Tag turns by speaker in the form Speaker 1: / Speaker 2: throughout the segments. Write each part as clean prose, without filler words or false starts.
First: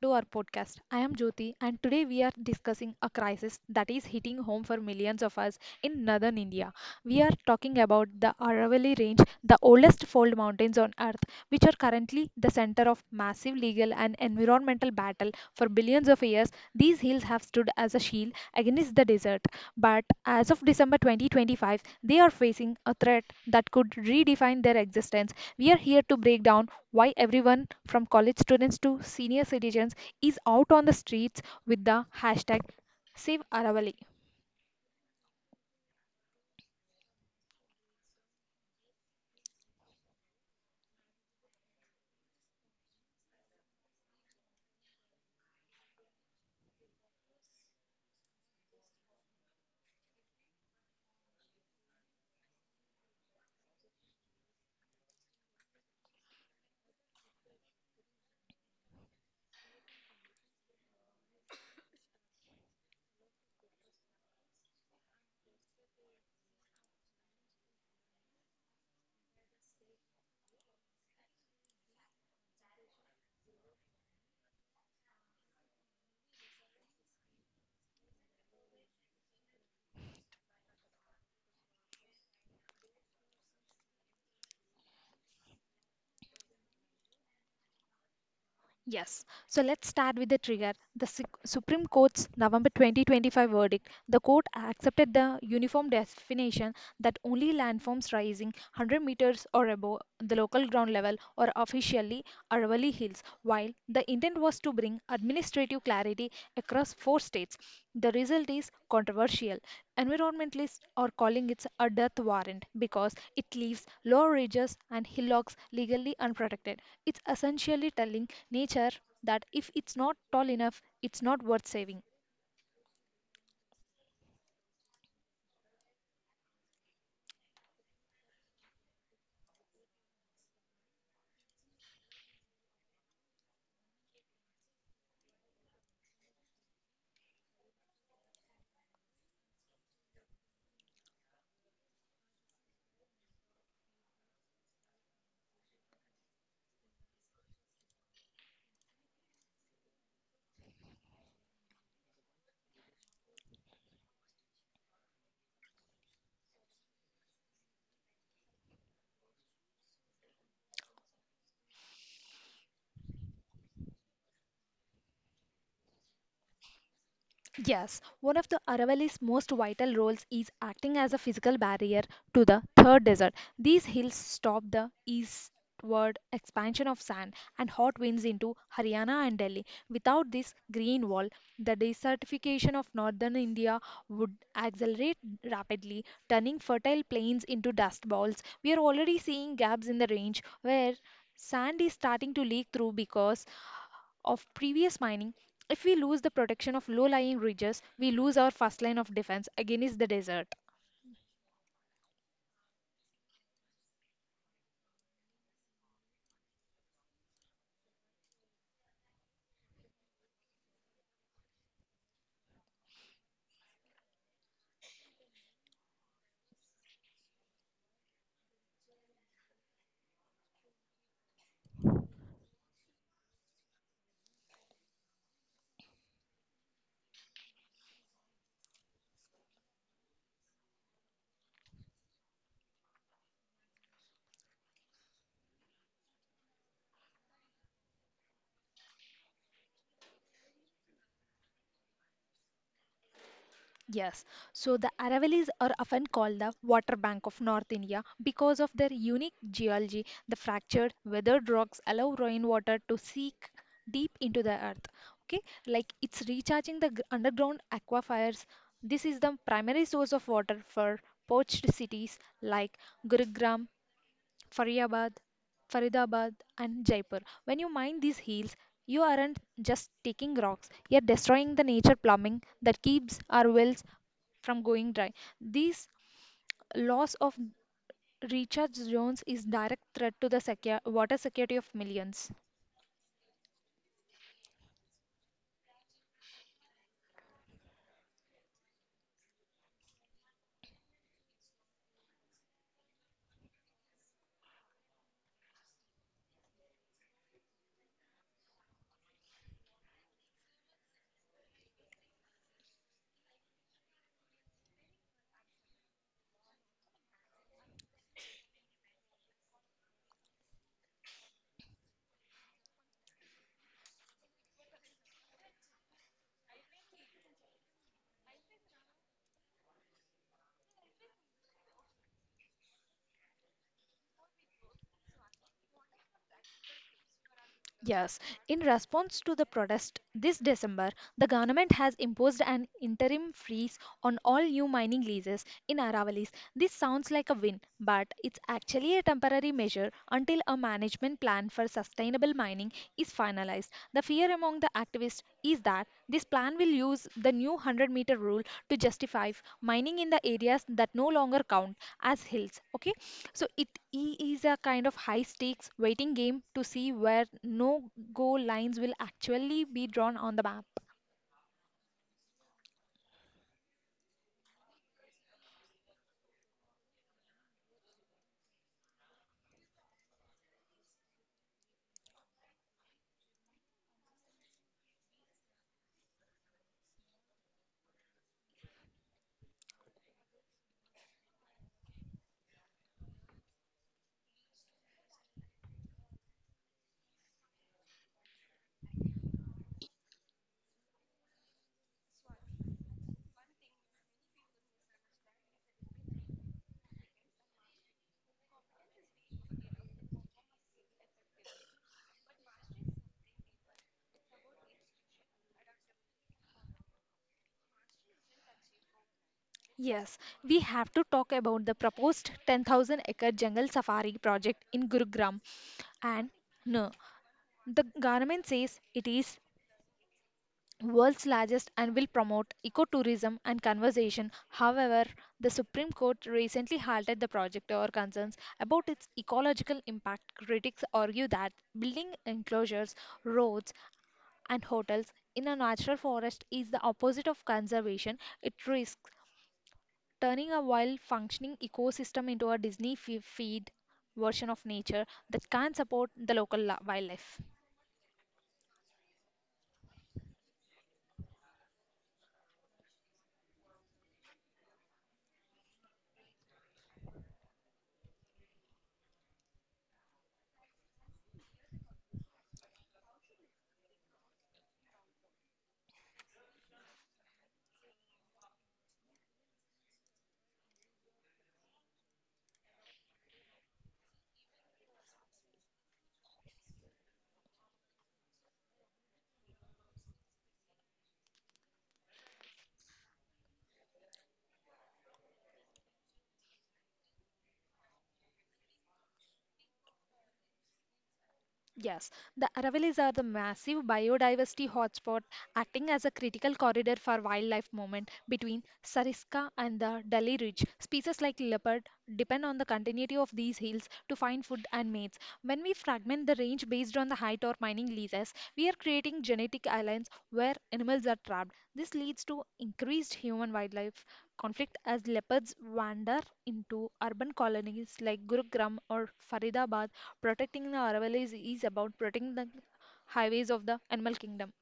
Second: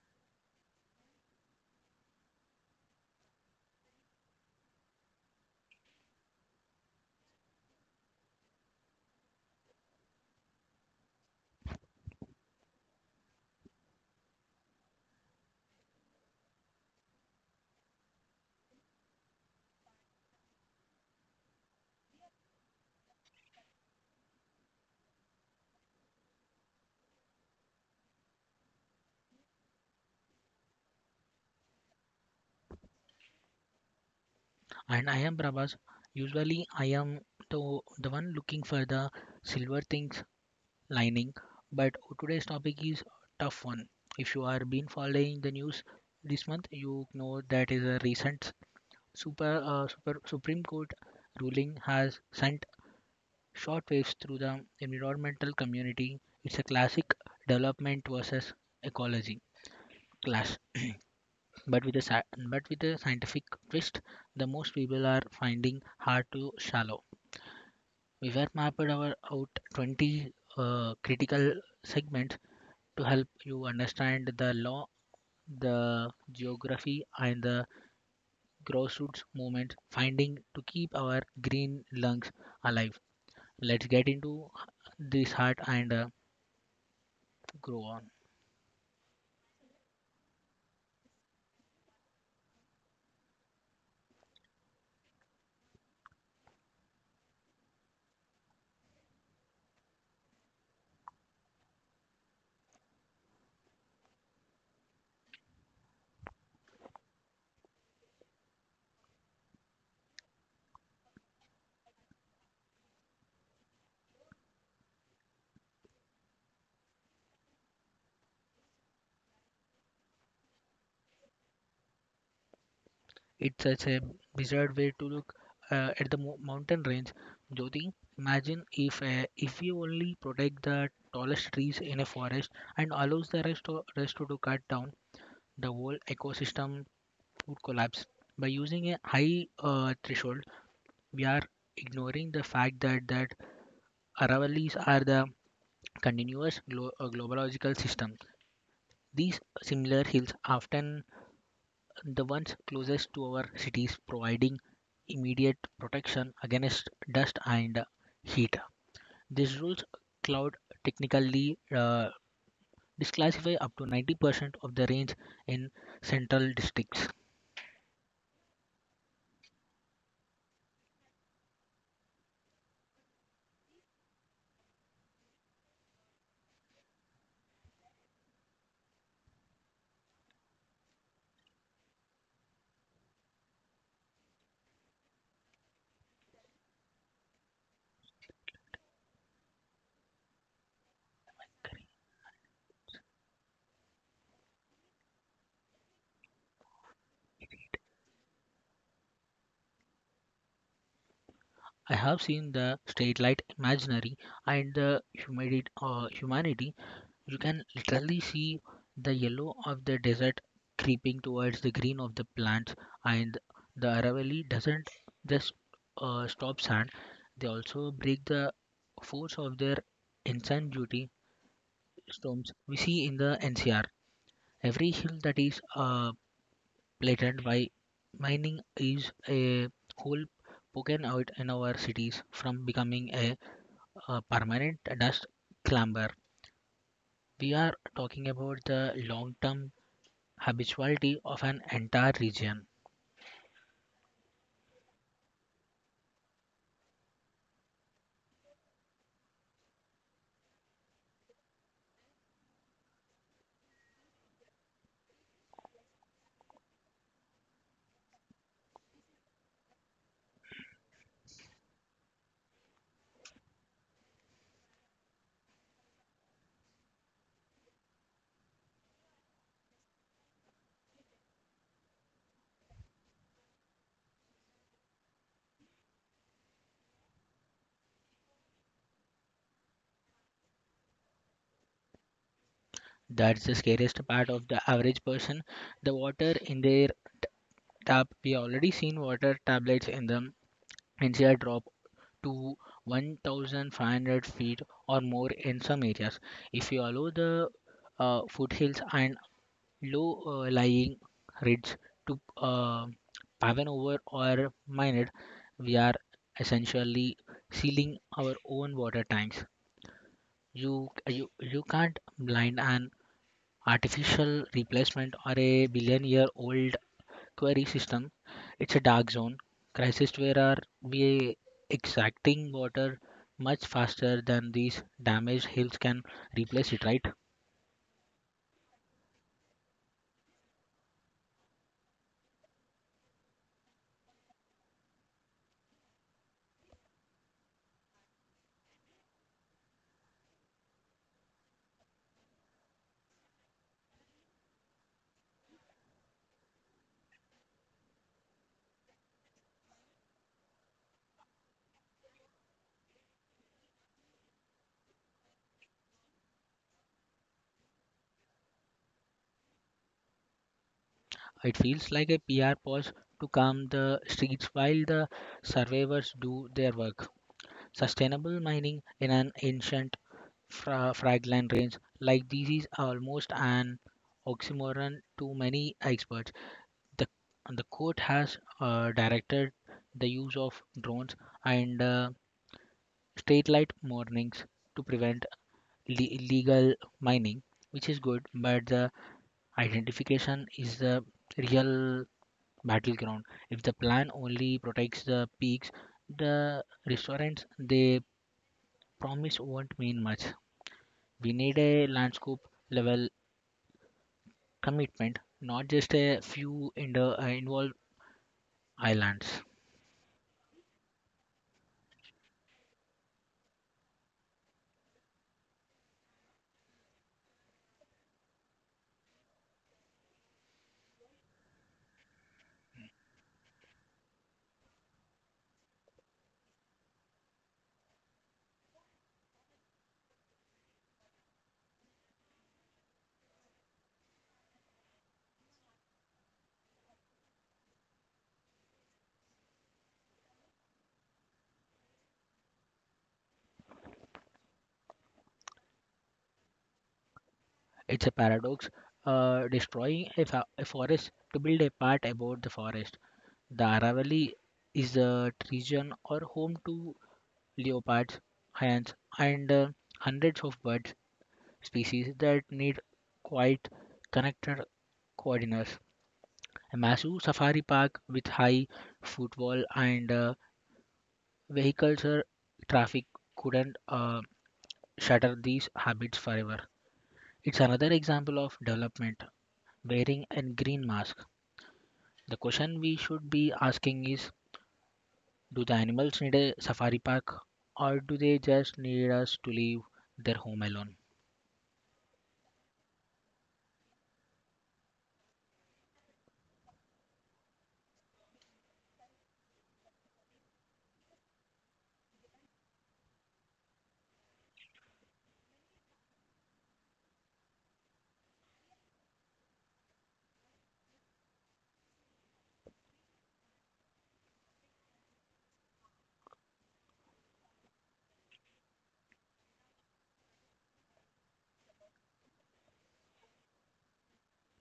Speaker 1: to our podcast. I am Jyoti and today we are discussing a crisis that is hitting home for millions of us in northern India. We are talking about the Aravalli Range, the oldest fold mountains on earth, which are currently the center of massive legal and environmental battle for billions of years. These hills have stood as a shield against the desert, but as of December 2025, they are facing a threat that could redefine their existence. We are here to break down why everyone from college students to senior citizens is out on the streets with the hashtag Save Aravali.
Speaker 2: And I am Prabhas. Usually I am the one looking for the silver things lining, but today's topic is tough one. If you are been following the news this month, you know that is a recent super Supreme Court ruling has sent shockwaves through the environmental community. It's a classic development versus ecology clash. But but with a scientific twist the most people are finding hard to shallow. We were mapped our out 20 critical segments to help you understand the law, the geography, and the grassroots movement finding to keep our green lungs alive. Let's get into this heart and grow on.
Speaker 1: Yes, so let's start with the trigger. The Supreme Court's November 2025 verdict. The court accepted the uniform definition that only landforms rising 100 meters or above the local ground level or officially Aravali Hills. While the intent was to bring administrative clarity across four states, the result is controversial. Environmentalists are calling it a death warrant because it leaves low ridges and hillocks legally unprotected. It's essentially telling nature that if it's not tall enough, it's not worth saving.
Speaker 2: It's such a bizarre way to look at the mountain range. Jyoti, imagine if you only protect the tallest trees in a forest and allows rest to cut down the whole ecosystem would collapse. By using a high threshold, we are ignoring the fact that Aravallis are the continuous globological system. These similar hills often the ones closest to our cities, providing immediate protection against dust and heat. These rules cloud technically disclassify up to 90% of the range in central districts.
Speaker 1: Yes, one of the Aravalli's most vital roles is acting as a physical barrier to the Third Desert. These hills stop the eastward expansion of sand and hot winds into Haryana and Delhi. Without this green wall, the desertification of northern India would accelerate rapidly, turning fertile plains into dust bowls. We are already seeing gaps in the range where sand is starting to leak through because of previous mining. If we lose the protection of low lying ridges, we lose our first line of defense against the desert.
Speaker 2: I have seen the state light imaginary and the humanity. You can literally see the yellow of the desert creeping towards the green of the plants, and the Aravalli doesn't just stop sand; they also break the force of their insane duty storms we see in the NCR. Every hill that is blatant by mining is a whole poken out in our cities from becoming a permanent dust clamber. We are talking about the long term habituality of an entire region.
Speaker 1: Yes, so the Aravallis are often called the water bank of North India because of their unique geology. The fractured, weathered rocks allow rainwater to seep deep into the earth. Okay, like it's recharging the underground aquifers. This is the primary source of water for poached cities like Gurugram, Faridabad, Faridabad and Jaipur. When you mine these hills, you aren't just taking rocks, you're destroying the nature plumbing that keeps our wells from going dry. This loss of recharge zones is direct threat to the water security of millions.
Speaker 2: That's the scariest part of the average person. The water in their tap, we already seen water tablets in the and drop to 1500 feet or more in some areas. If you allow the foothills and low lying ridges to paven over or mined, we are essentially sealing our own water tanks. You can't blind an artificial replacement or a billion year old query system. It's a dark zone crisis where are we extracting water much faster than these damaged hills can replace it, right?
Speaker 1: Yes, in response to the protest this December, the government has imposed an interim freeze on all new mining leases in Aravalis. This sounds like a win, but it's actually a temporary measure until a management plan for sustainable mining is finalized. The fear among the activists is that this plan will use the new 100-meter rule to justify mining in the areas that no longer count as hills, okay, so it is a kind of high stakes waiting game to see where no go lines will actually be drawn on the map.
Speaker 2: It feels like a PR pause to calm the streets while the surveyors do their work. Sustainable mining in an ancient fragile range like this is almost an oxymoron to many experts. The, the court has directed the use of drones and straight light mornings to prevent illegal mining, which is good, but the identification is the real battleground. If the plan only protects the peaks, the restaurants they promise won't mean much. We need a landscape level commitment, not just a few involved islands.
Speaker 1: Yes, we have to talk about the proposed 10,000 acre jungle safari project in Gurugram. And no, the government says it is world's largest and will promote ecotourism and conservation. However, the Supreme Court recently halted the project over concerns about its ecological impact. Critics argue that building enclosures, roads, and hotels in a natural forest is the opposite of conservation. It risks turning a wild functioning ecosystem into a Disney feed version of nature that can't support the local wildlife.
Speaker 2: It's a paradox. Destroying a forest to build a part about the forest. The Aravalli is a region or home to leopards, hyæns, and hundreds of bird species that need quite connected coordinates. Masu Safari Park, with high footfall and vehicular traffic, couldn't shatter these habits forever. It's another example of development wearing a green mask. The question we should be asking is do the animals need a safari park or do they just need us to leave their home alone?
Speaker 1: Yes, the Aravallis are the massive biodiversity hotspot acting as a critical corridor for wildlife movement between Sariska and the Dali Ridge. Species like leopard depend on the continuity of these hills to find food and mates. When we fragment the range based on the height or mining leases, we are creating genetic islands where animals are trapped. This leads to increased human wildlife conflict as leopards wander into urban colonies like Gurugram or Faridabad. Protecting the Aravallis is about protecting the highways of the animal kingdom.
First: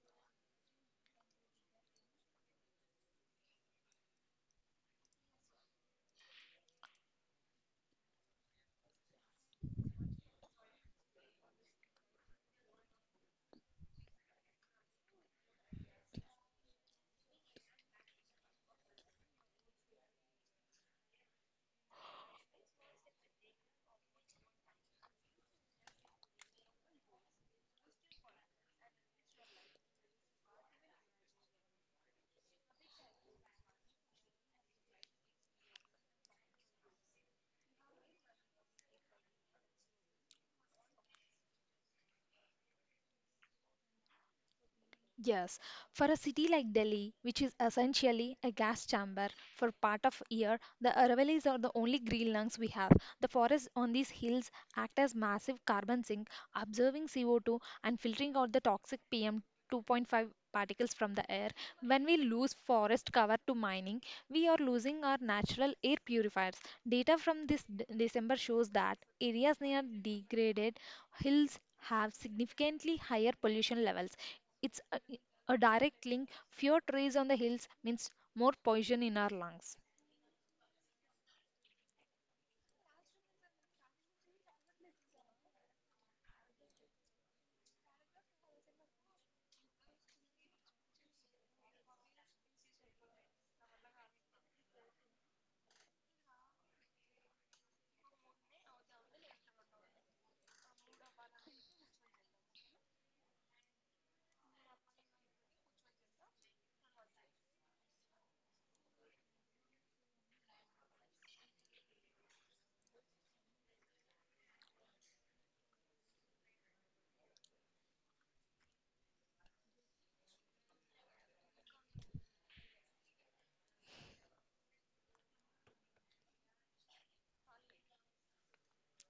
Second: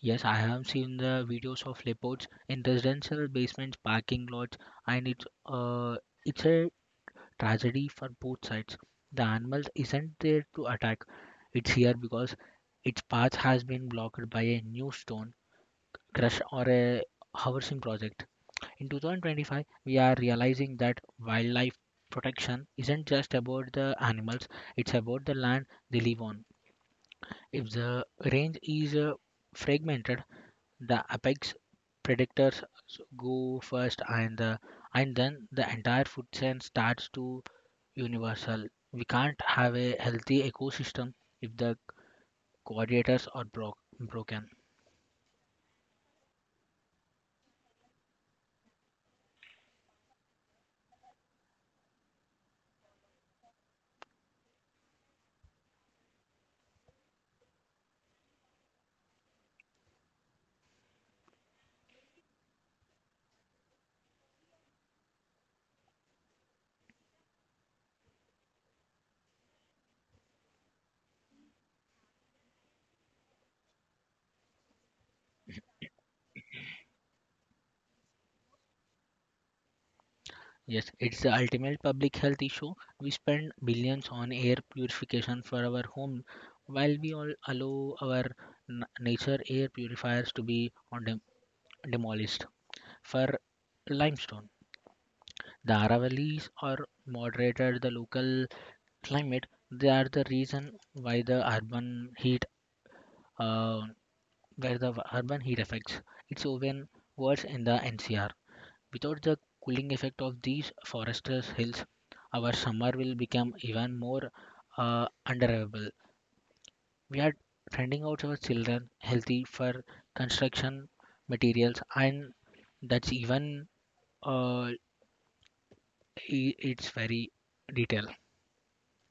Speaker 2: Yes, I have seen the videos of leopards in residential basements, parking lots, and it's a tragedy for both sides. The animal isn't there to attack, it's here because its path has been blocked by a new stone crush or a housing project. In 2025, we are realizing that wildlife protection isn't just about the animals, it's about the land they live on. If the range is fragmented, the apex predators go first and then the entire food chain starts to universal. We can't have a healthy ecosystem if the coordinators are broken.
Speaker 1: Yes, for a city like Delhi, which is essentially a gas chamber for part of year, the Aravallis are the only green lungs we have. The forests on these hills act as massive carbon sink, absorbing CO2 and filtering out the toxic PM 2.5 particles from the air. When we lose forest cover to mining, we are losing our natural air purifiers. Data from this December shows that areas near degraded hills have significantly higher pollution levels. It's a direct link. Fewer trees on the hills means more poison in our lungs.
Speaker 2: Yes, it's the ultimate public health issue. We spend billions on air purification for our home while we all allow our nature air purifiers to be on demolished for limestone. The Aravallis are moderated the local climate. They are the reason why uh, the urban heat affects. It's even worse in the NCR. Without the cooling effect of these forested hills, our summer will become even more unbearable. We are trending out our children healthy for construction materials, and that's even uh, it's very detail.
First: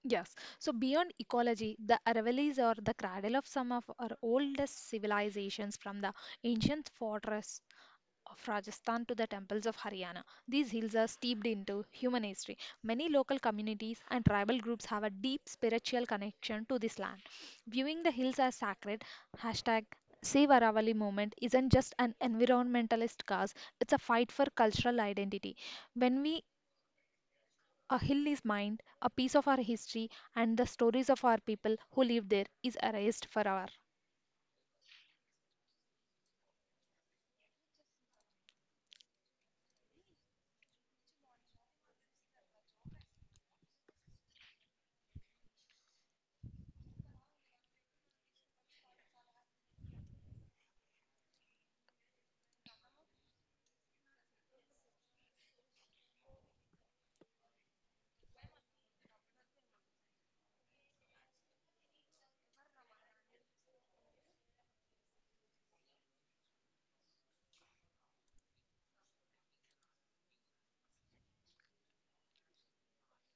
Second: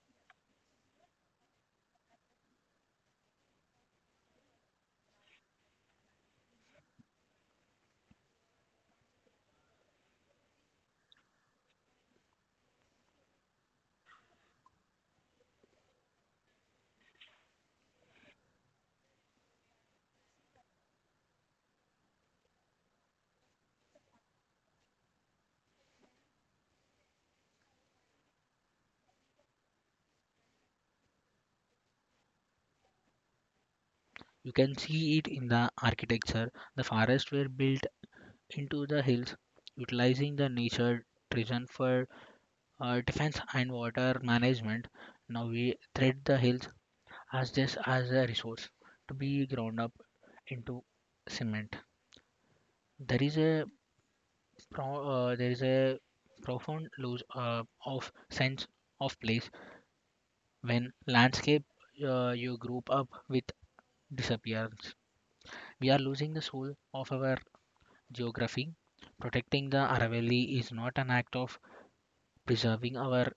Speaker 1: Yes. So beyond ecology, the Aravallis are the cradle of some of our oldest civilizations from the ancient fortress of Rajasthan to the temples of Haryana. These hills are steeped into human history. Many local communities and tribal groups have a deep spiritual connection to this land. Viewing the hills as sacred, hashtag Save Aravalli movement isn't just an environmentalist cause, it's a fight for cultural identity. When we a hill is mined, a piece of our history and the stories of our people who live there is erased forever.
Speaker 2: You can see it in the architecture. The forests were built into the hills, utilizing the nature treasure for defense and water management. Now we treat the hills as this as a resource to be ground up into cement. There is a there is a profound loss of sense of place when landscape you grew up with disappears. We are losing the soul of our geography. Protecting the Aravalli is not an act of preserving our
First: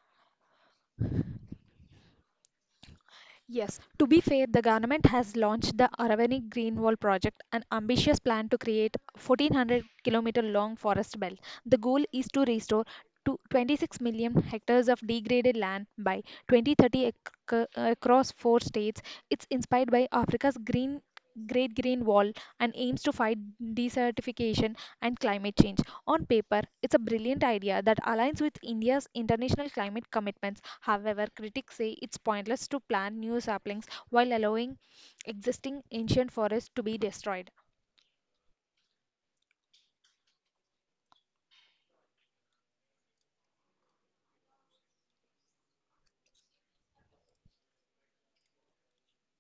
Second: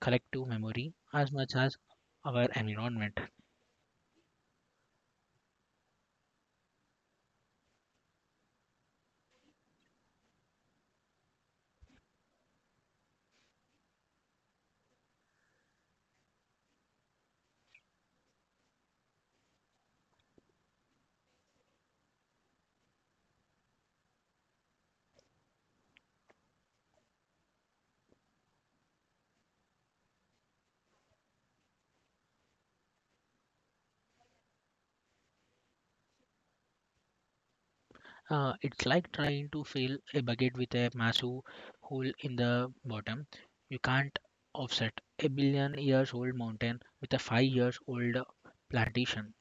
Speaker 2: collective memory as much as our environment.
Speaker 1: Yes, to be fair, the government has launched the Aravani Green Wall project, an ambitious plan to create a 1,400 kilometer long forest belt. The goal is to restore to 26 million hectares of degraded land by 2030 across four states. It's inspired by Africa's green Great Green Wall and aims to fight desertification and climate change. On paper, it's a brilliant idea that aligns with India's international climate commitments. However, critics say it's pointless to plant new saplings while allowing existing ancient forests to be destroyed.
Speaker 2: It's like trying to fill a bucket with a massive hole in the bottom. You can't offset a billion years old mountain with a 5 years old plantation.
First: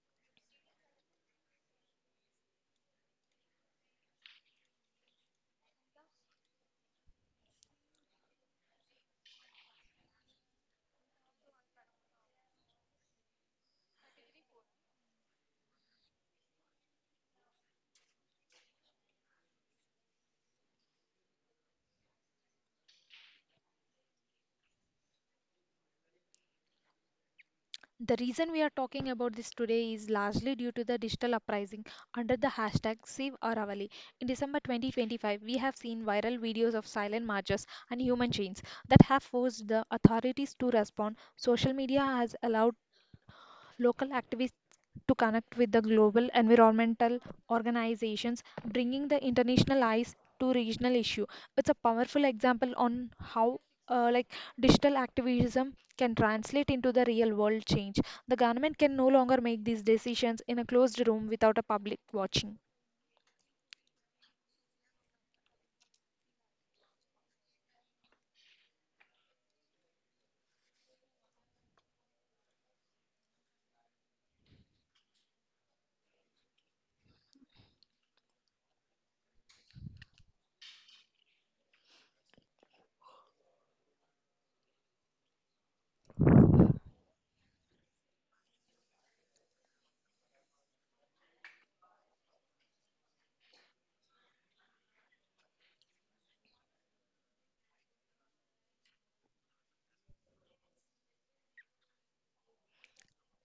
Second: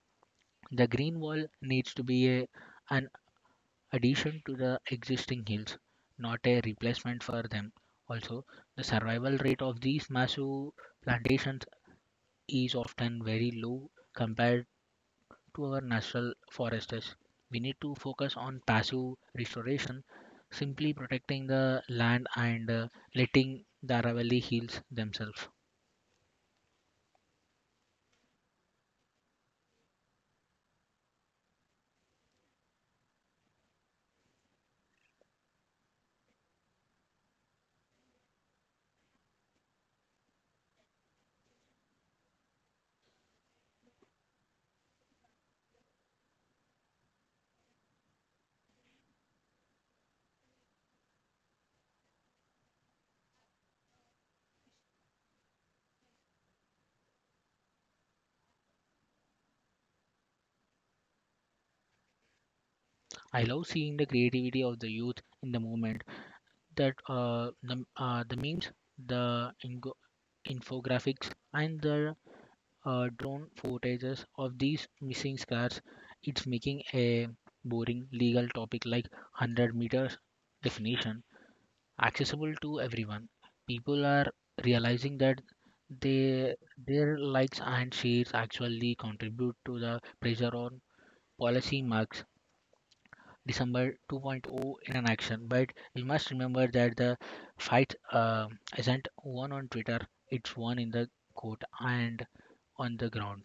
Speaker 2: The green wall needs to be an addition to the existing hills, not a replacement for them. Also, the survival rate of these massive plantations is often very low compared to our national forests. We need to focus on passive restoration, simply protecting the land and letting the Aravalli heals themselves.
Speaker 1: The reason we are talking about this today is largely due to the digital uprising under the hashtag SaveAravali. In December 2025, we have seen viral videos of silent marches and human chains that have forced the authorities to respond. Social media has allowed local activists to connect with the global environmental organizations, bringing the international eyes to regional issue. It's a powerful example on how like digital activism can translate into the real world change. The government can no longer make these decisions in a closed room without a public watching.
Speaker 2: I love seeing the creativity of the youth in the movement. That the memes, the ingo- infographics, and the drone footages of these missing scars. It's making a boring legal topic like 100 meters definition accessible to everyone. People are realizing that they their likes and shares actually contribute to the pressure on policy marks December 2.0 in an action. But we must remember that the fight isn't won on Twitter; it's won in the court and on the ground.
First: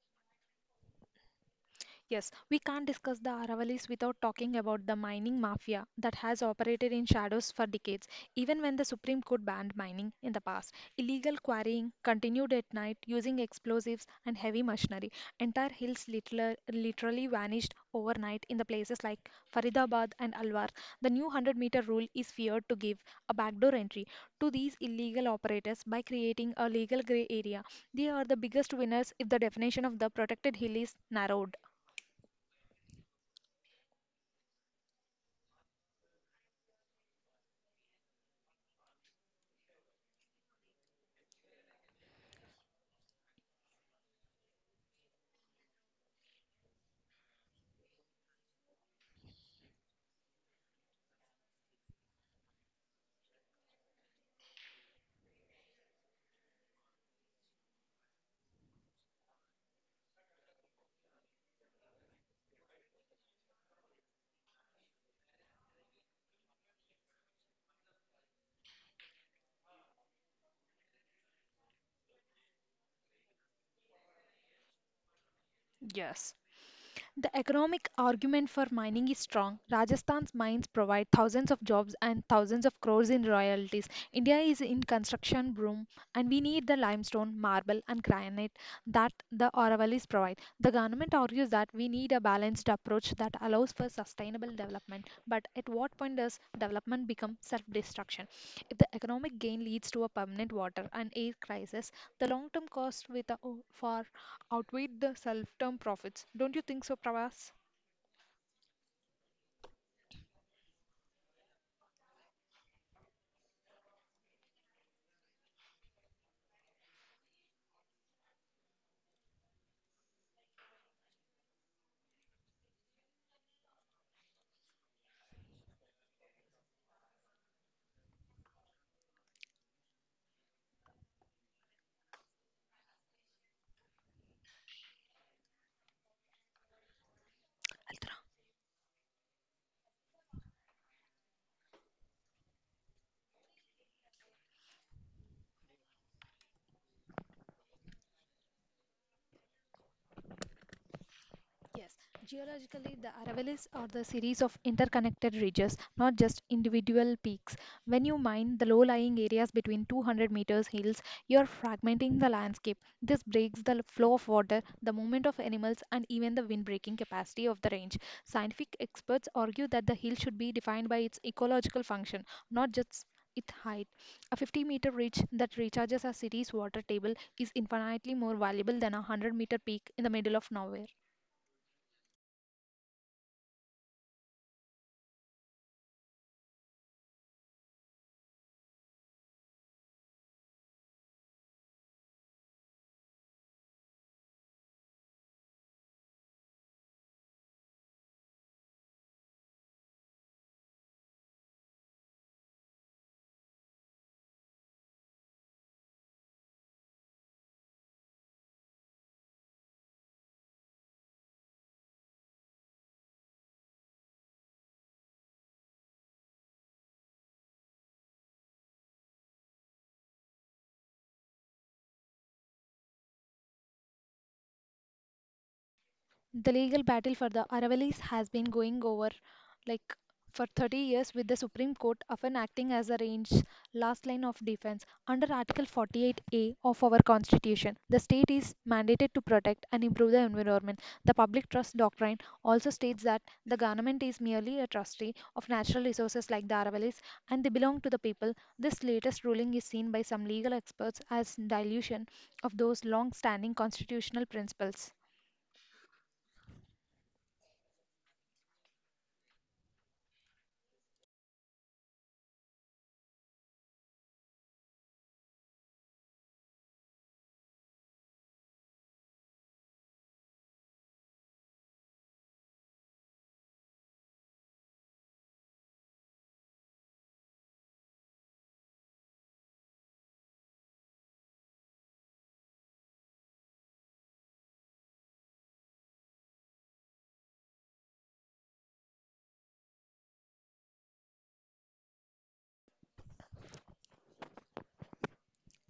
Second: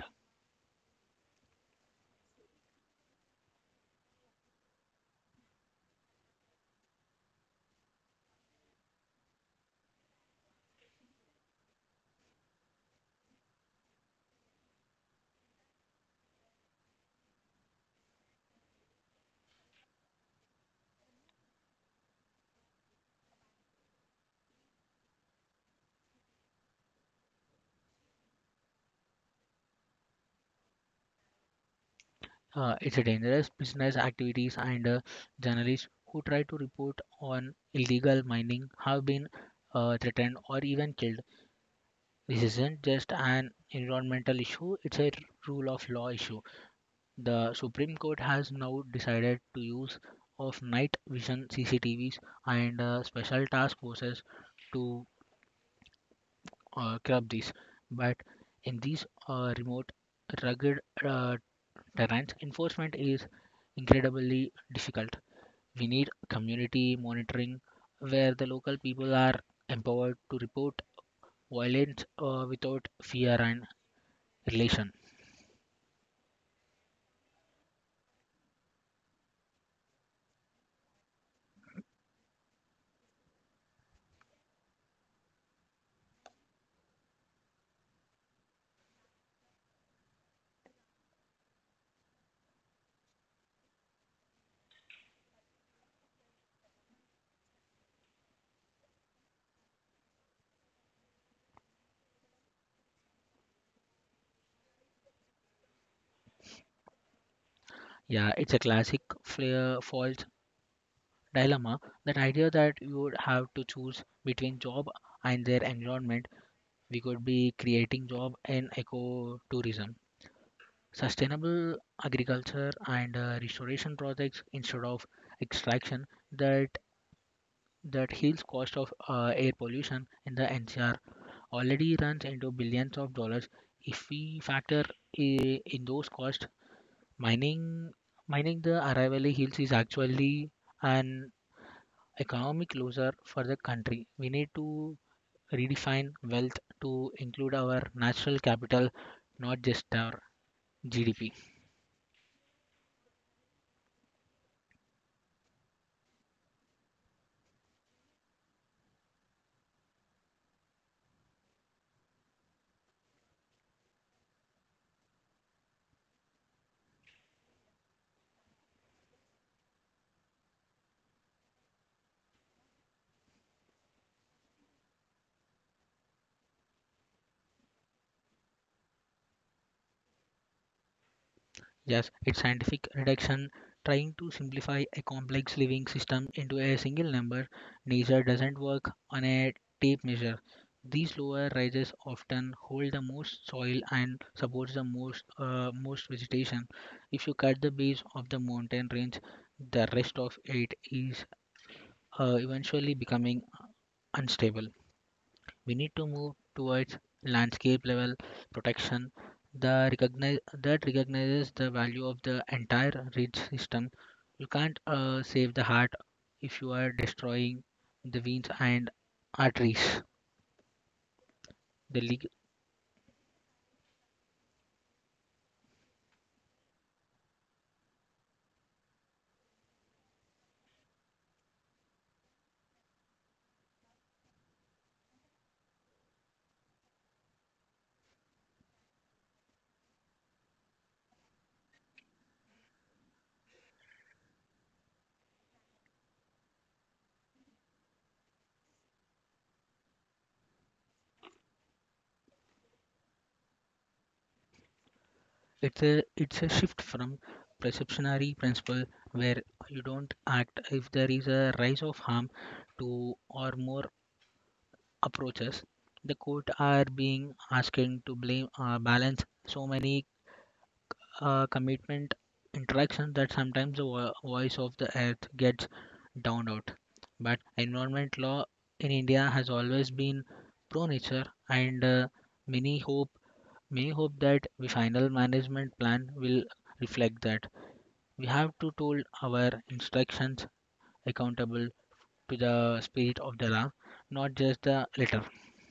Speaker 1: Yes, we can't discuss the Aravallis without talking about the mining mafia that has operated in shadows for decades. Even when the Supreme Court banned mining in the past, illegal quarrying continued at night using explosives and heavy machinery. Entire hills literally vanished overnight in the places like Faridabad and Alwar. The new 100-meter rule is feared to give a backdoor entry to these illegal operators by creating a legal gray area. They are the biggest winners if the definition of the protected hill is narrowed.
Speaker 2: It's a dangerous business activities and journalists who try to report on illegal mining have been threatened or even killed. This isn't just an environmental issue, it's a rule of law issue. The Supreme Court has now decided to use of night vision CCTVs and special task forces to curb this. But in these remote, rugged uh, terrains, enforcement is incredibly difficult. We need community monitoring where the local people are empowered to report violence without fear and relation.
Speaker 1: Yes. The economic argument for mining is strong. Rajasthan's mines provide thousands of jobs and thousands of crores in royalties. India is in construction boom and we need the limestone, marble and granite that the Aravallis provide. The government argues that we need a balanced approach that allows for sustainable development. But at what point does development become self-destruction? If the economic gain leads to a permanent water and air crisis, the long-term cost with a, for outweighed the self-term profits. Don't you think so, Pravas?
Speaker 2: Yeah, it's a classic flair fault dilemma. That idea that you would have to choose between job and their environment, we could be creating job in ecotourism, sustainable agriculture and restoration projects instead of extraction that that heals cost of air pollution in the NCR already runs into billions of dollars. If we factor in those costs, Mining mining the Aravalli Hills is actually an economic loser for the country. We need to redefine wealth to include our natural capital, not just our GDP.
Speaker 1: Yes, geologically, the Aravallis are the series of interconnected ridges, not just individual peaks. When you mine the low lying areas between 200 meters hills, you are fragmenting the landscape. This breaks the flow of water, the movement of animals, and even the wind-breaking capacity of the range. Scientific experts argue that the hill should be defined by its ecological function, not just its height. A 50-meter ridge that recharges a city's water table is infinitely more valuable than a 100-meter peak in the middle of nowhere.
Speaker 2: Yes, it's scientific reduction trying to simplify a complex living system into a single number. Nature doesn't work on a tape measure. These lower rises often hold the most soil and supports the most most vegetation. If you cut the base of the mountain range, the rest of it is eventually becoming unstable. We need to move towards landscape level protection the recognize, that recognizes the value of the entire ridge system. You can't save the heart if you are destroying the veins and arteries. The leg-
Speaker 1: The legal battle for the Aravallis has been going over, like, for 30 years, with the Supreme Court often acting as a range last line of defense under Article 48A of our Constitution. The state is mandated to protect and improve the environment. The public trust doctrine also states that the government is merely a trustee of natural resources like the Aravallis and they belong to the people. This latest ruling is seen by some legal experts as dilution of those long standing constitutional principles.
Speaker 2: it's a shift from perceptionary principle where you don't act if there is a rise of harm to or more approaches. The court are being asking to blame balance so many commitment interaction that sometimes voice of the earth gets drowned out. But environment law in India has always been pro nature, and many hope many hope that the final management plan will reflect that. We have to hold our instructions accountable to the spirit of the law, not just the letter.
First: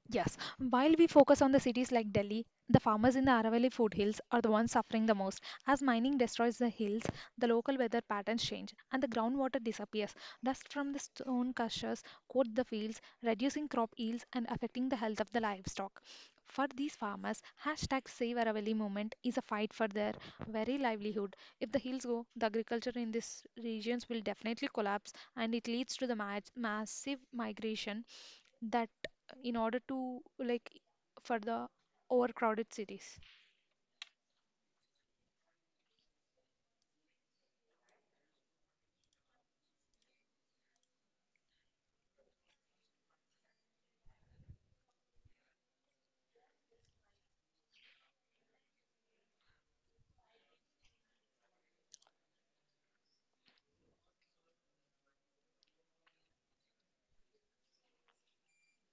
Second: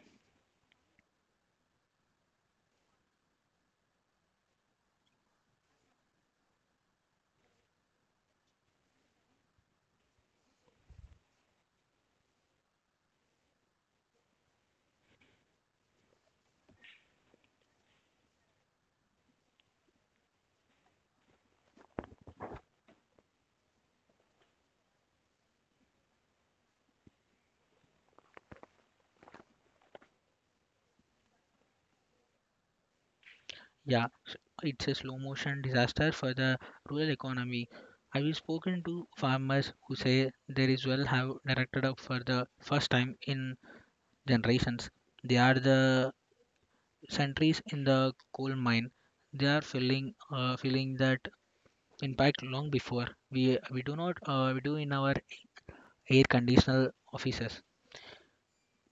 Speaker 1: Yes, while we focus on the cities like Delhi, the farmers in the Aravalli foothills are the ones suffering the most. As mining destroys the hills, the local weather patterns change and the groundwater disappears. Dust from the stone crushers coat the fields, reducing crop yields and affecting the health of the livestock. For these farmers, hashtag Save Aravalli movement is a fight for their very livelihood. If the hills go, the agriculture in these regions will definitely collapse and it leads to the massive migration that in order to like for the overcrowded cities.
Speaker 2: Yeah, it's a slow motion disaster for the rural economy. I've spoken to farmers who say there is well have directed up for the first time in generations. They are the sentries in the coal mine. They are feeling that impact long before we do not we do in our air conditional offices.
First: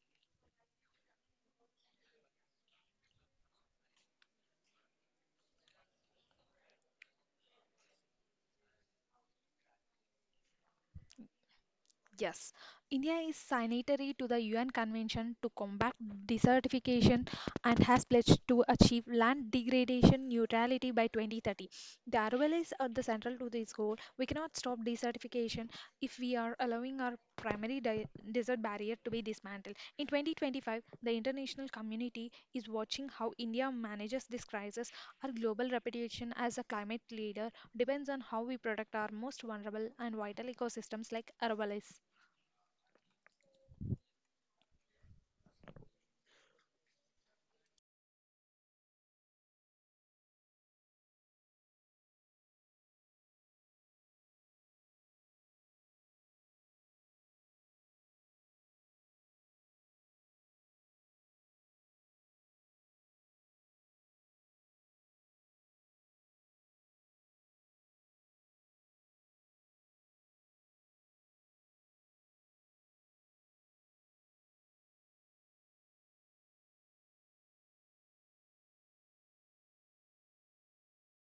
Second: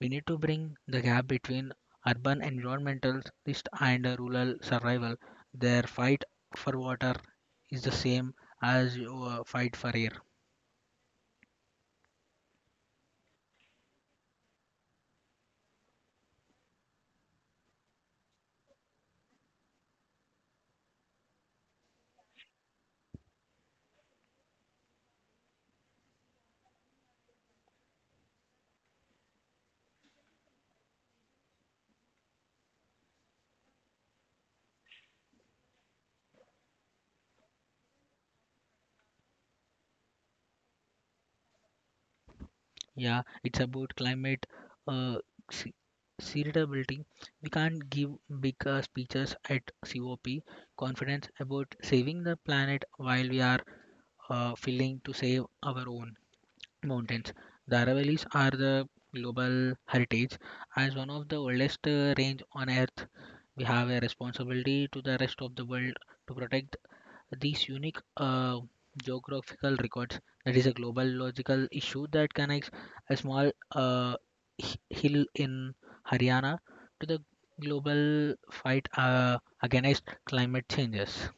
Speaker 2: We need to bring the gap between urban environmentalists and rural survival. Their fight for water is the same as your fight for air.
Speaker 1: Yes, India is signatory to the UN Convention to Combat Desertification and has pledged to achieve land degradation neutrality by 2030. The Aravallis are the central to this goal. We cannot stop desertification if we are allowing our primary desert barrier to be dismantled. In 2025, the international community is watching how India manages this crisis. Our global reputation as a climate leader depends on how we protect our most vulnerable and vital ecosystems like Aravallis.
Speaker 2: Yeah, it's about climate uh, se- sustainability. We can't give big speeches at COP conference about saving the planet while we are failing to save our own. Mountains. The Aravallis are the global heritage. As one of the oldest range on Earth, we have a responsibility to the rest of the world to protect these unique geographical records. That is a global logical issue that connects a small hill in Haryana to the global fight against climate changes.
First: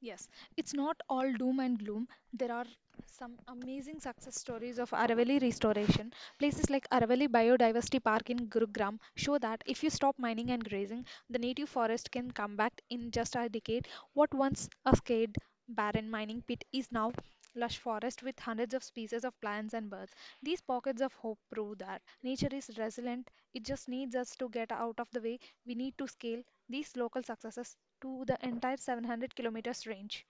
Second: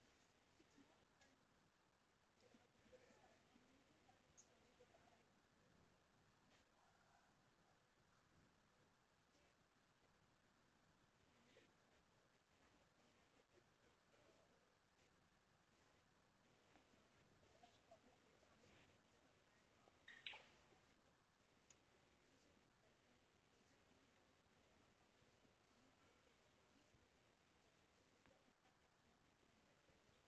Speaker 1: Yes, it's not all doom and gloom. There are some amazing success stories of Aravalli restoration. Places like Aravalli Biodiversity Park in Gurugram show that if you stop mining and grazing, the native forest can come back in just a decade. What once a scared, barren mining pit is now lush forest with hundreds of species of plants and birds. These pockets of hope prove that nature is resilient. It just needs us to get out of the way. We need to scale these local successes to the entire 700 kilometers range.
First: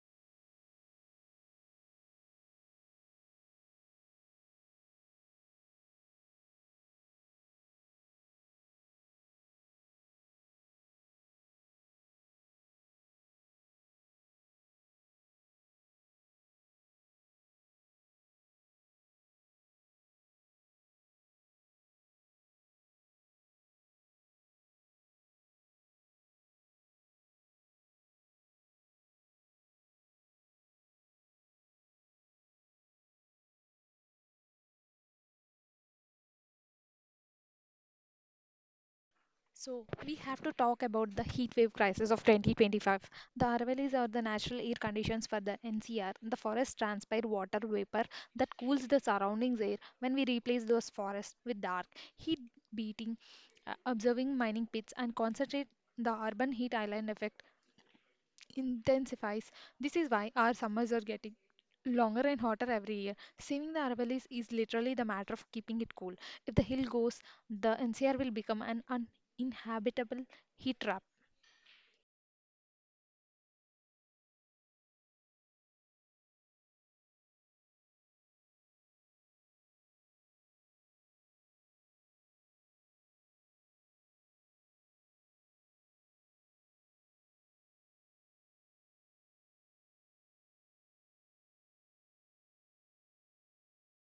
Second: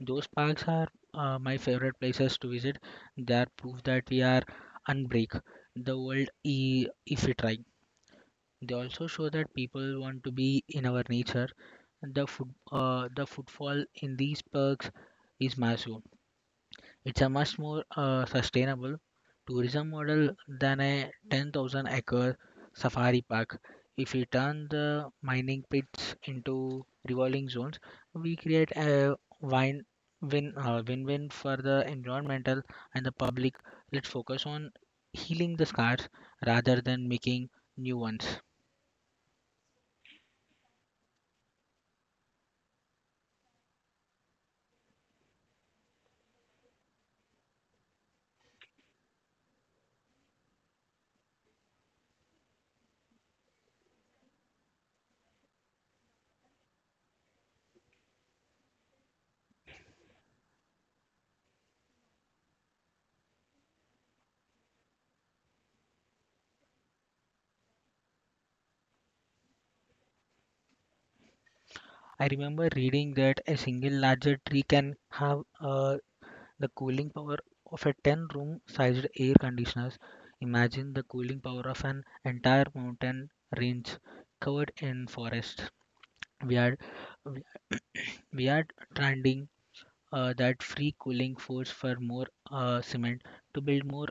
Speaker 2: Those parks are my favorite places to visit. They are proof that we are unbreak the world if we try. They also show that people want to be in our nature. The footfall in these parks is massive. It's a much more sustainable tourism model than a 10,000 acre safari park. If we turn the mining pits into revolving zones, we create a win-win for the environmental and the public. Let's focus on healing the scars rather than making new ones.
Speaker 1: So we have to talk about the heat wave crisis of 2025. The Aravallis are the natural air conditions for the NCR. The forests transpire water vapor that cools the surroundings air when we replace those forests with dark heat beating, observing mining pits and concentrate the urban heat island effect intensifies. This is why our summers are getting longer and hotter every year. Saving the Aravallis is literally the matter of keeping it cool. If the hill goes, the NCR will become an uninhabitable heat trap.
Speaker 2: I remember reading that a single larger tree can have the cooling power of a 10 room sized air conditioner. Imagine the cooling power of an entire mountain range covered in forest. We are we are trending that free cooling force for more cement to build more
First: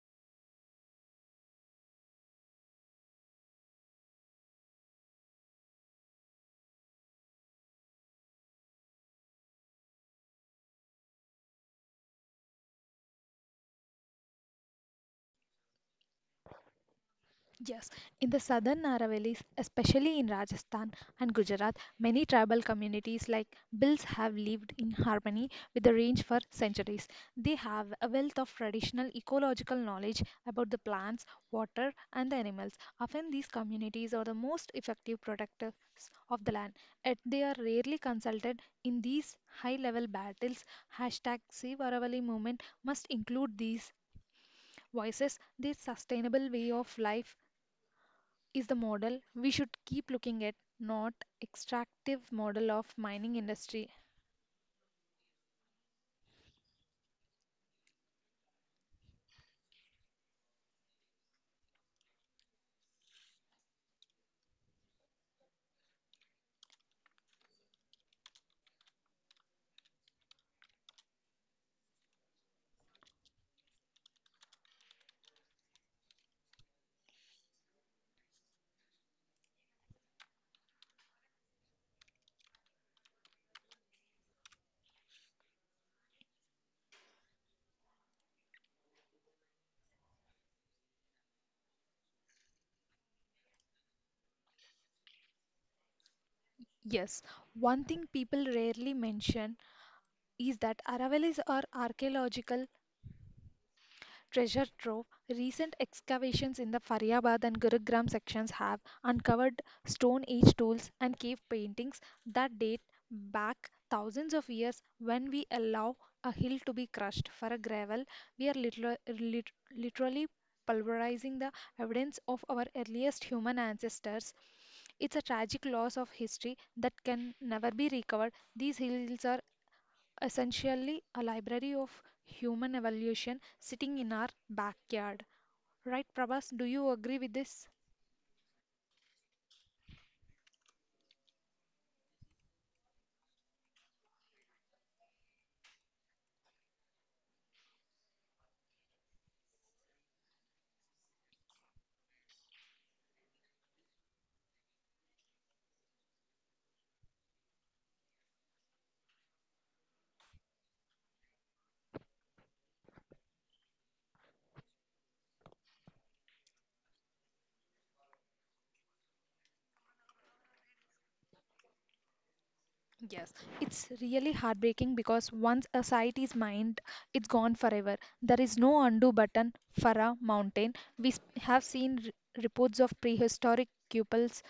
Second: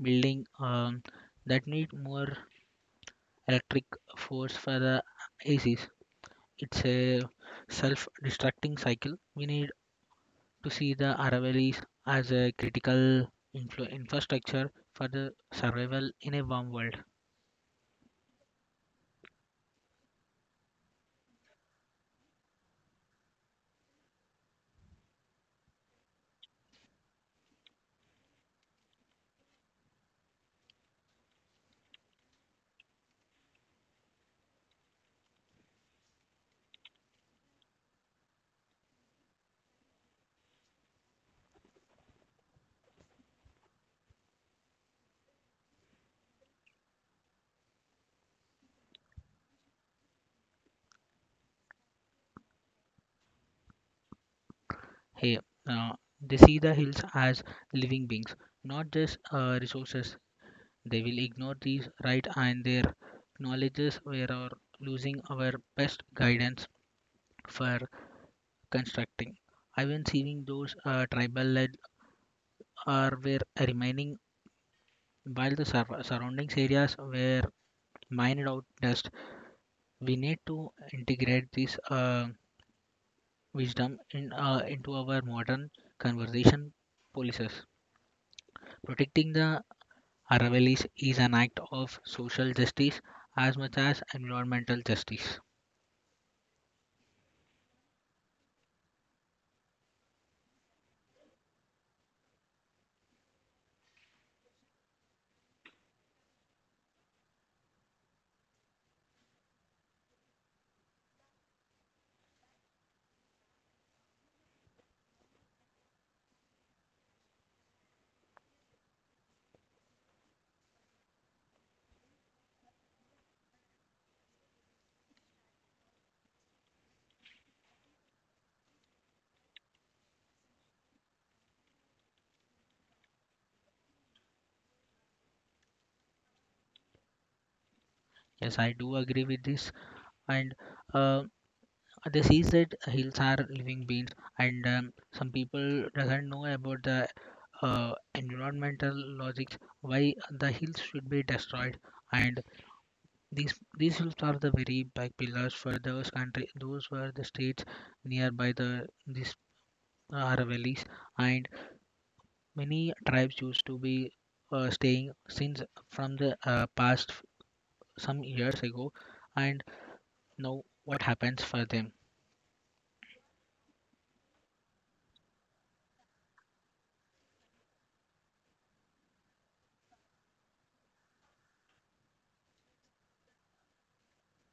Speaker 2: building that need more electric force for the ACs. It's a self-destructing cycle. We need to see the Aravallis as a critical infrastructure for the survival in a warm world.
Speaker 1: Yes, in the southern Aravallis, especially in Rajasthan and Gujarat, many tribal communities like Bills have lived in harmony with the range for centuries. They have a wealth of traditional ecological knowledge about the plants, water, and the animals. Often, these communities are the most effective protectors of the land, yet they are rarely consulted in these high-level battles. Hashtag Save Aravalli movement must include these voices, this sustainable way of life is the model we should keep looking at, not extractive model of mining industry.
Speaker 2: Hey, uh, they see the hills as living beings, not just resources. They will ignore these right and their knowledges we are losing our best guidance for constructing. Even seeing those tribal led are were remaining while the surroundings areas were mined out dust we need to integrate this wisdom into our modern conversation policies. Protecting the Aravallis is an act of social justice as much as environmental justice.
Speaker 1: Yes, one thing people rarely mention is that Aravallis are archaeological treasure trove. Recent excavations in the Faryabad and Gurugram sections have uncovered Stone Age tools and cave paintings that date back thousands of years. When we allow a hill to be crushed for a gravel, we are literally pulverizing the evidence of our earliest human ancestors. It's a tragic loss of history that can never be recovered. These hills are essentially a library of human evolution sitting in our backyard. Right, Prabhas? Do you agree with this?
Speaker 2: Yes, I do agree with this. And uh, this is that hills are living beings, and some people doesn't know about the environmental logics why the hills should be destroyed and these hills are the very back pillars for those country those were the states nearby the these are valleys and many tribes used to be staying since from the some years ago and now what happens for them
Speaker 1: Yes, it's really heartbreaking because once a site is mined, it's gone forever. There is no undo button for a mountain. Have seen reports of prehistoric cupels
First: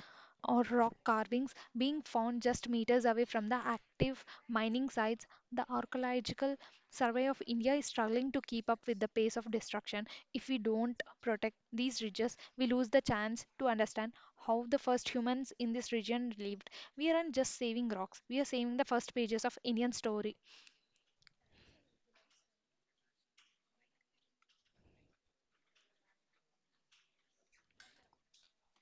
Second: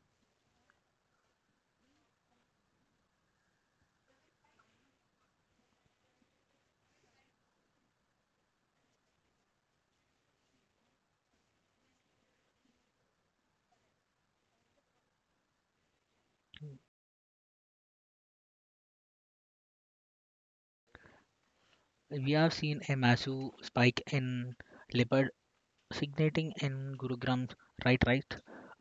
Speaker 1: or rock carvings being found just meters away from the active mining sites. The Archaeological Survey of India is struggling to keep up with the pace of destruction. If we don't protect these ridges, we lose the chance to understand how the first humans in this region lived. We aren't just saving rocks, we are saving the first pages of Indian story.
Speaker 2: we have seen a massive spike in leopard signating in Gurugram's right right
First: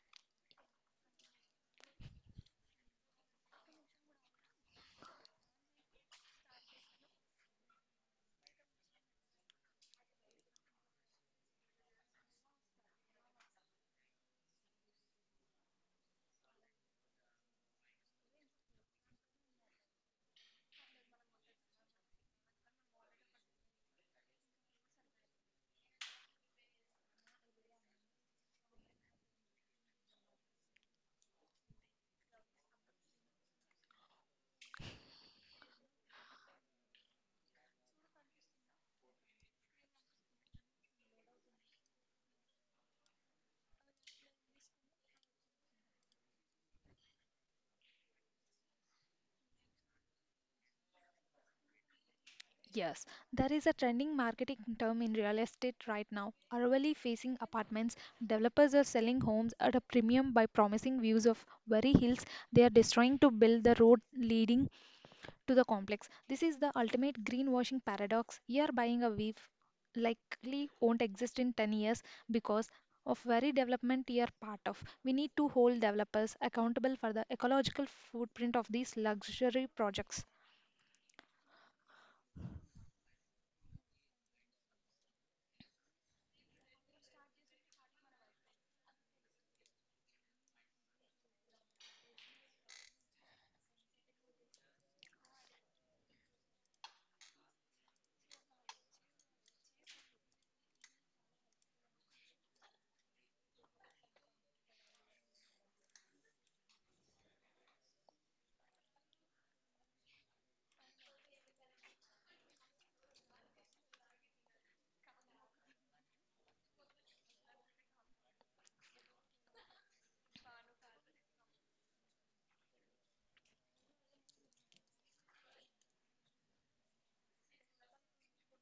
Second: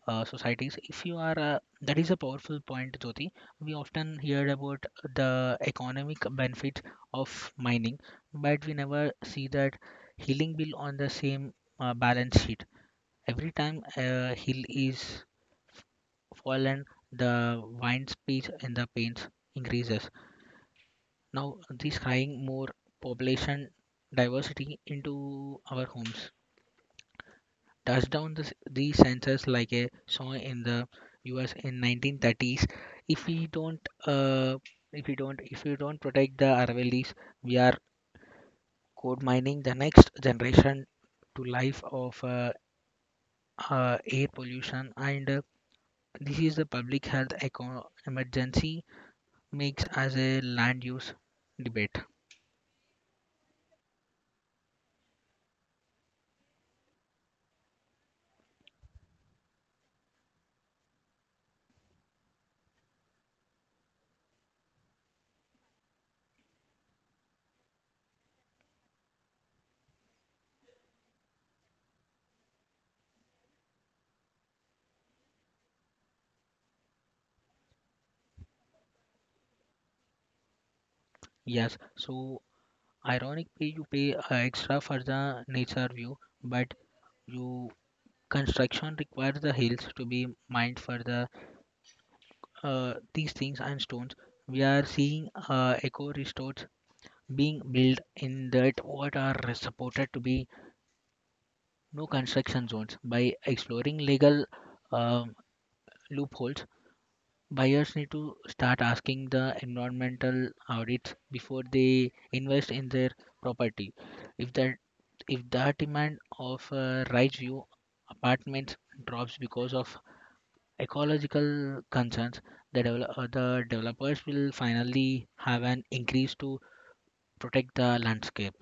Speaker 2: societies. If you are that is a powerful point, Jyoti. We often hear about the economic benefits of mining, but we never see that healing bill on the same balance sheet. Every time a hill is fallen, the wind speed and the pains increases. Now this crying more population diversity into our homes. Touched down the sensors like a song in the US in 1930s. If we don't, uh, if we don't, if we don't protect the Aravallis, we are code mining the next generation to life of air pollution. And this is the public health emergency makes as a land use debate.
Speaker 1: Yes, there is a trending marketing term in real estate right now. Urbanly facing apartments, developers are selling homes at a premium by promising views of very hills they are destroying to build the road leading to the complex. This is the ultimate greenwashing paradox. You are buying a weave likely won't exist in 10 years because of very development you are part of. We need to hold developers accountable for the ecological footprint of these luxury projects.
Speaker 2: Yes, so ironically, you pay extra for the nature view, but you construction requires the hills to be mined for the these things and stones. We are seeing eco resorts being built in that what are supported to be no construction zones. By exploring legal um loopholes, buyers need to start asking the environmental audits before they invest in their property. If that if the demand of rise view apartments drops because of ecological concerns, the developers will finally have an increase to protect the landscape.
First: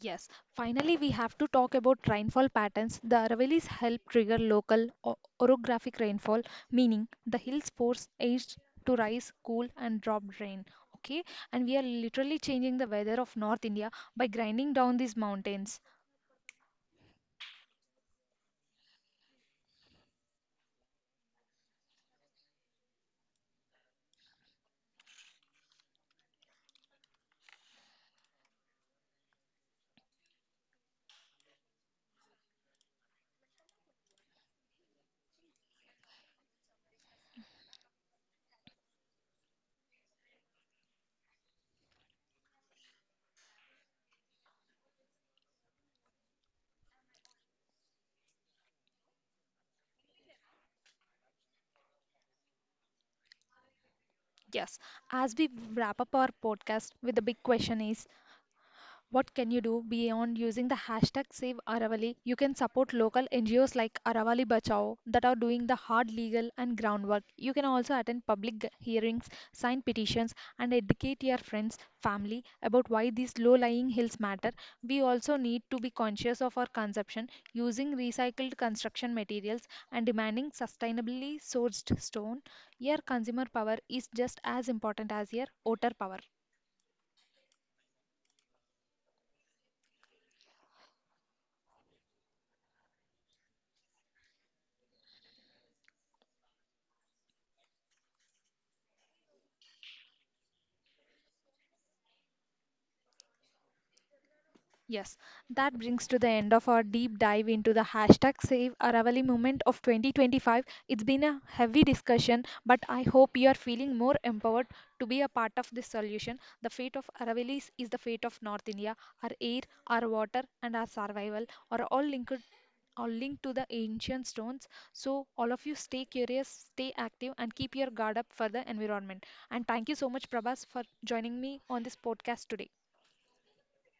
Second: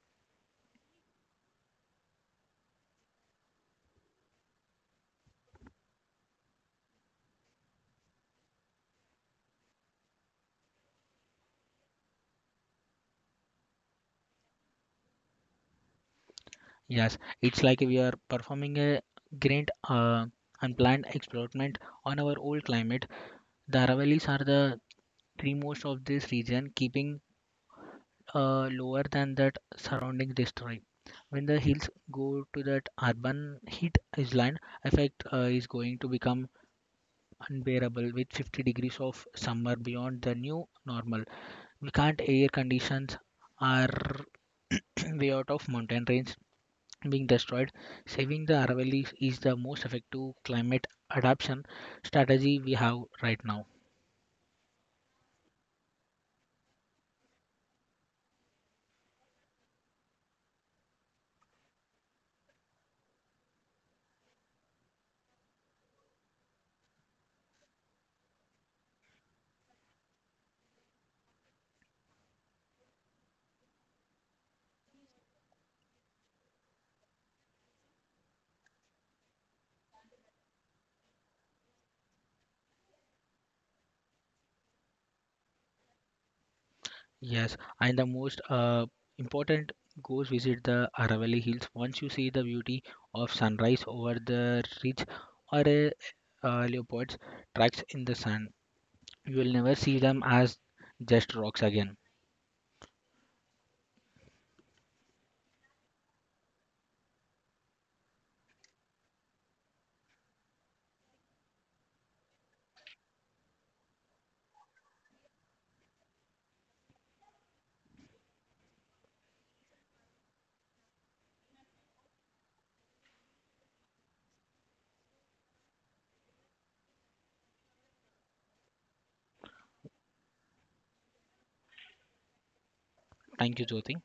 Speaker 1: Yes, finally, we have to talk about rainfall patterns. The Aravallis help trigger local orographic rainfall, meaning the hills force age to rise, cool, and drop rain. Okay, and we are literally changing the weather of North India by grinding down these mountains.
Speaker 2: Yes, it's like we are performing a great unplanned experiment on our old climate. The Aravallis are the three most of this region, keeping lower than that surrounding district. When the hills go to that urban heat island effect is going to become unbearable with 50 degrees of summer beyond the new normal. We can't air conditions are way out of mountain range being destroyed. Saving the Aravallis is the most effective climate adaptation strategy we have right now.
Speaker 1: Yes, as we wrap up our podcast with the big question is, what can you do beyond using the hashtag Save Aravali? You can support local NGOs like Aravali Bachao that are doing the hard legal and groundwork. You can also attend public hearings, sign petitions, and educate your friends, family about why these low lying hills matter. We also need to be conscious of our consumption using recycled construction materials and demanding sustainably sourced stone. Your consumer power is just as important as your voter power.
Speaker 2: Yes, and the most important goes visit the Aravalli hills. Once you see the beauty of sunrise over the ridge or a leopard's tracks in the sand, you will never see them as just rocks again.
Speaker 1: Yes, that brings to the end of our deep dive into the hashtag Save Aravali movement of 2025. It's been a heavy discussion, but I hope you are feeling more empowered to be a part of this solution. The fate of Aravalis is the fate of North India. Our air, our water, and our survival are all linked are linked to the ancient stones. So all of you stay curious, stay active, and keep your guard up for the environment. And thank you so much, Prabhas, for joining me on this podcast today.
Speaker 2: Thank you, Jyoti.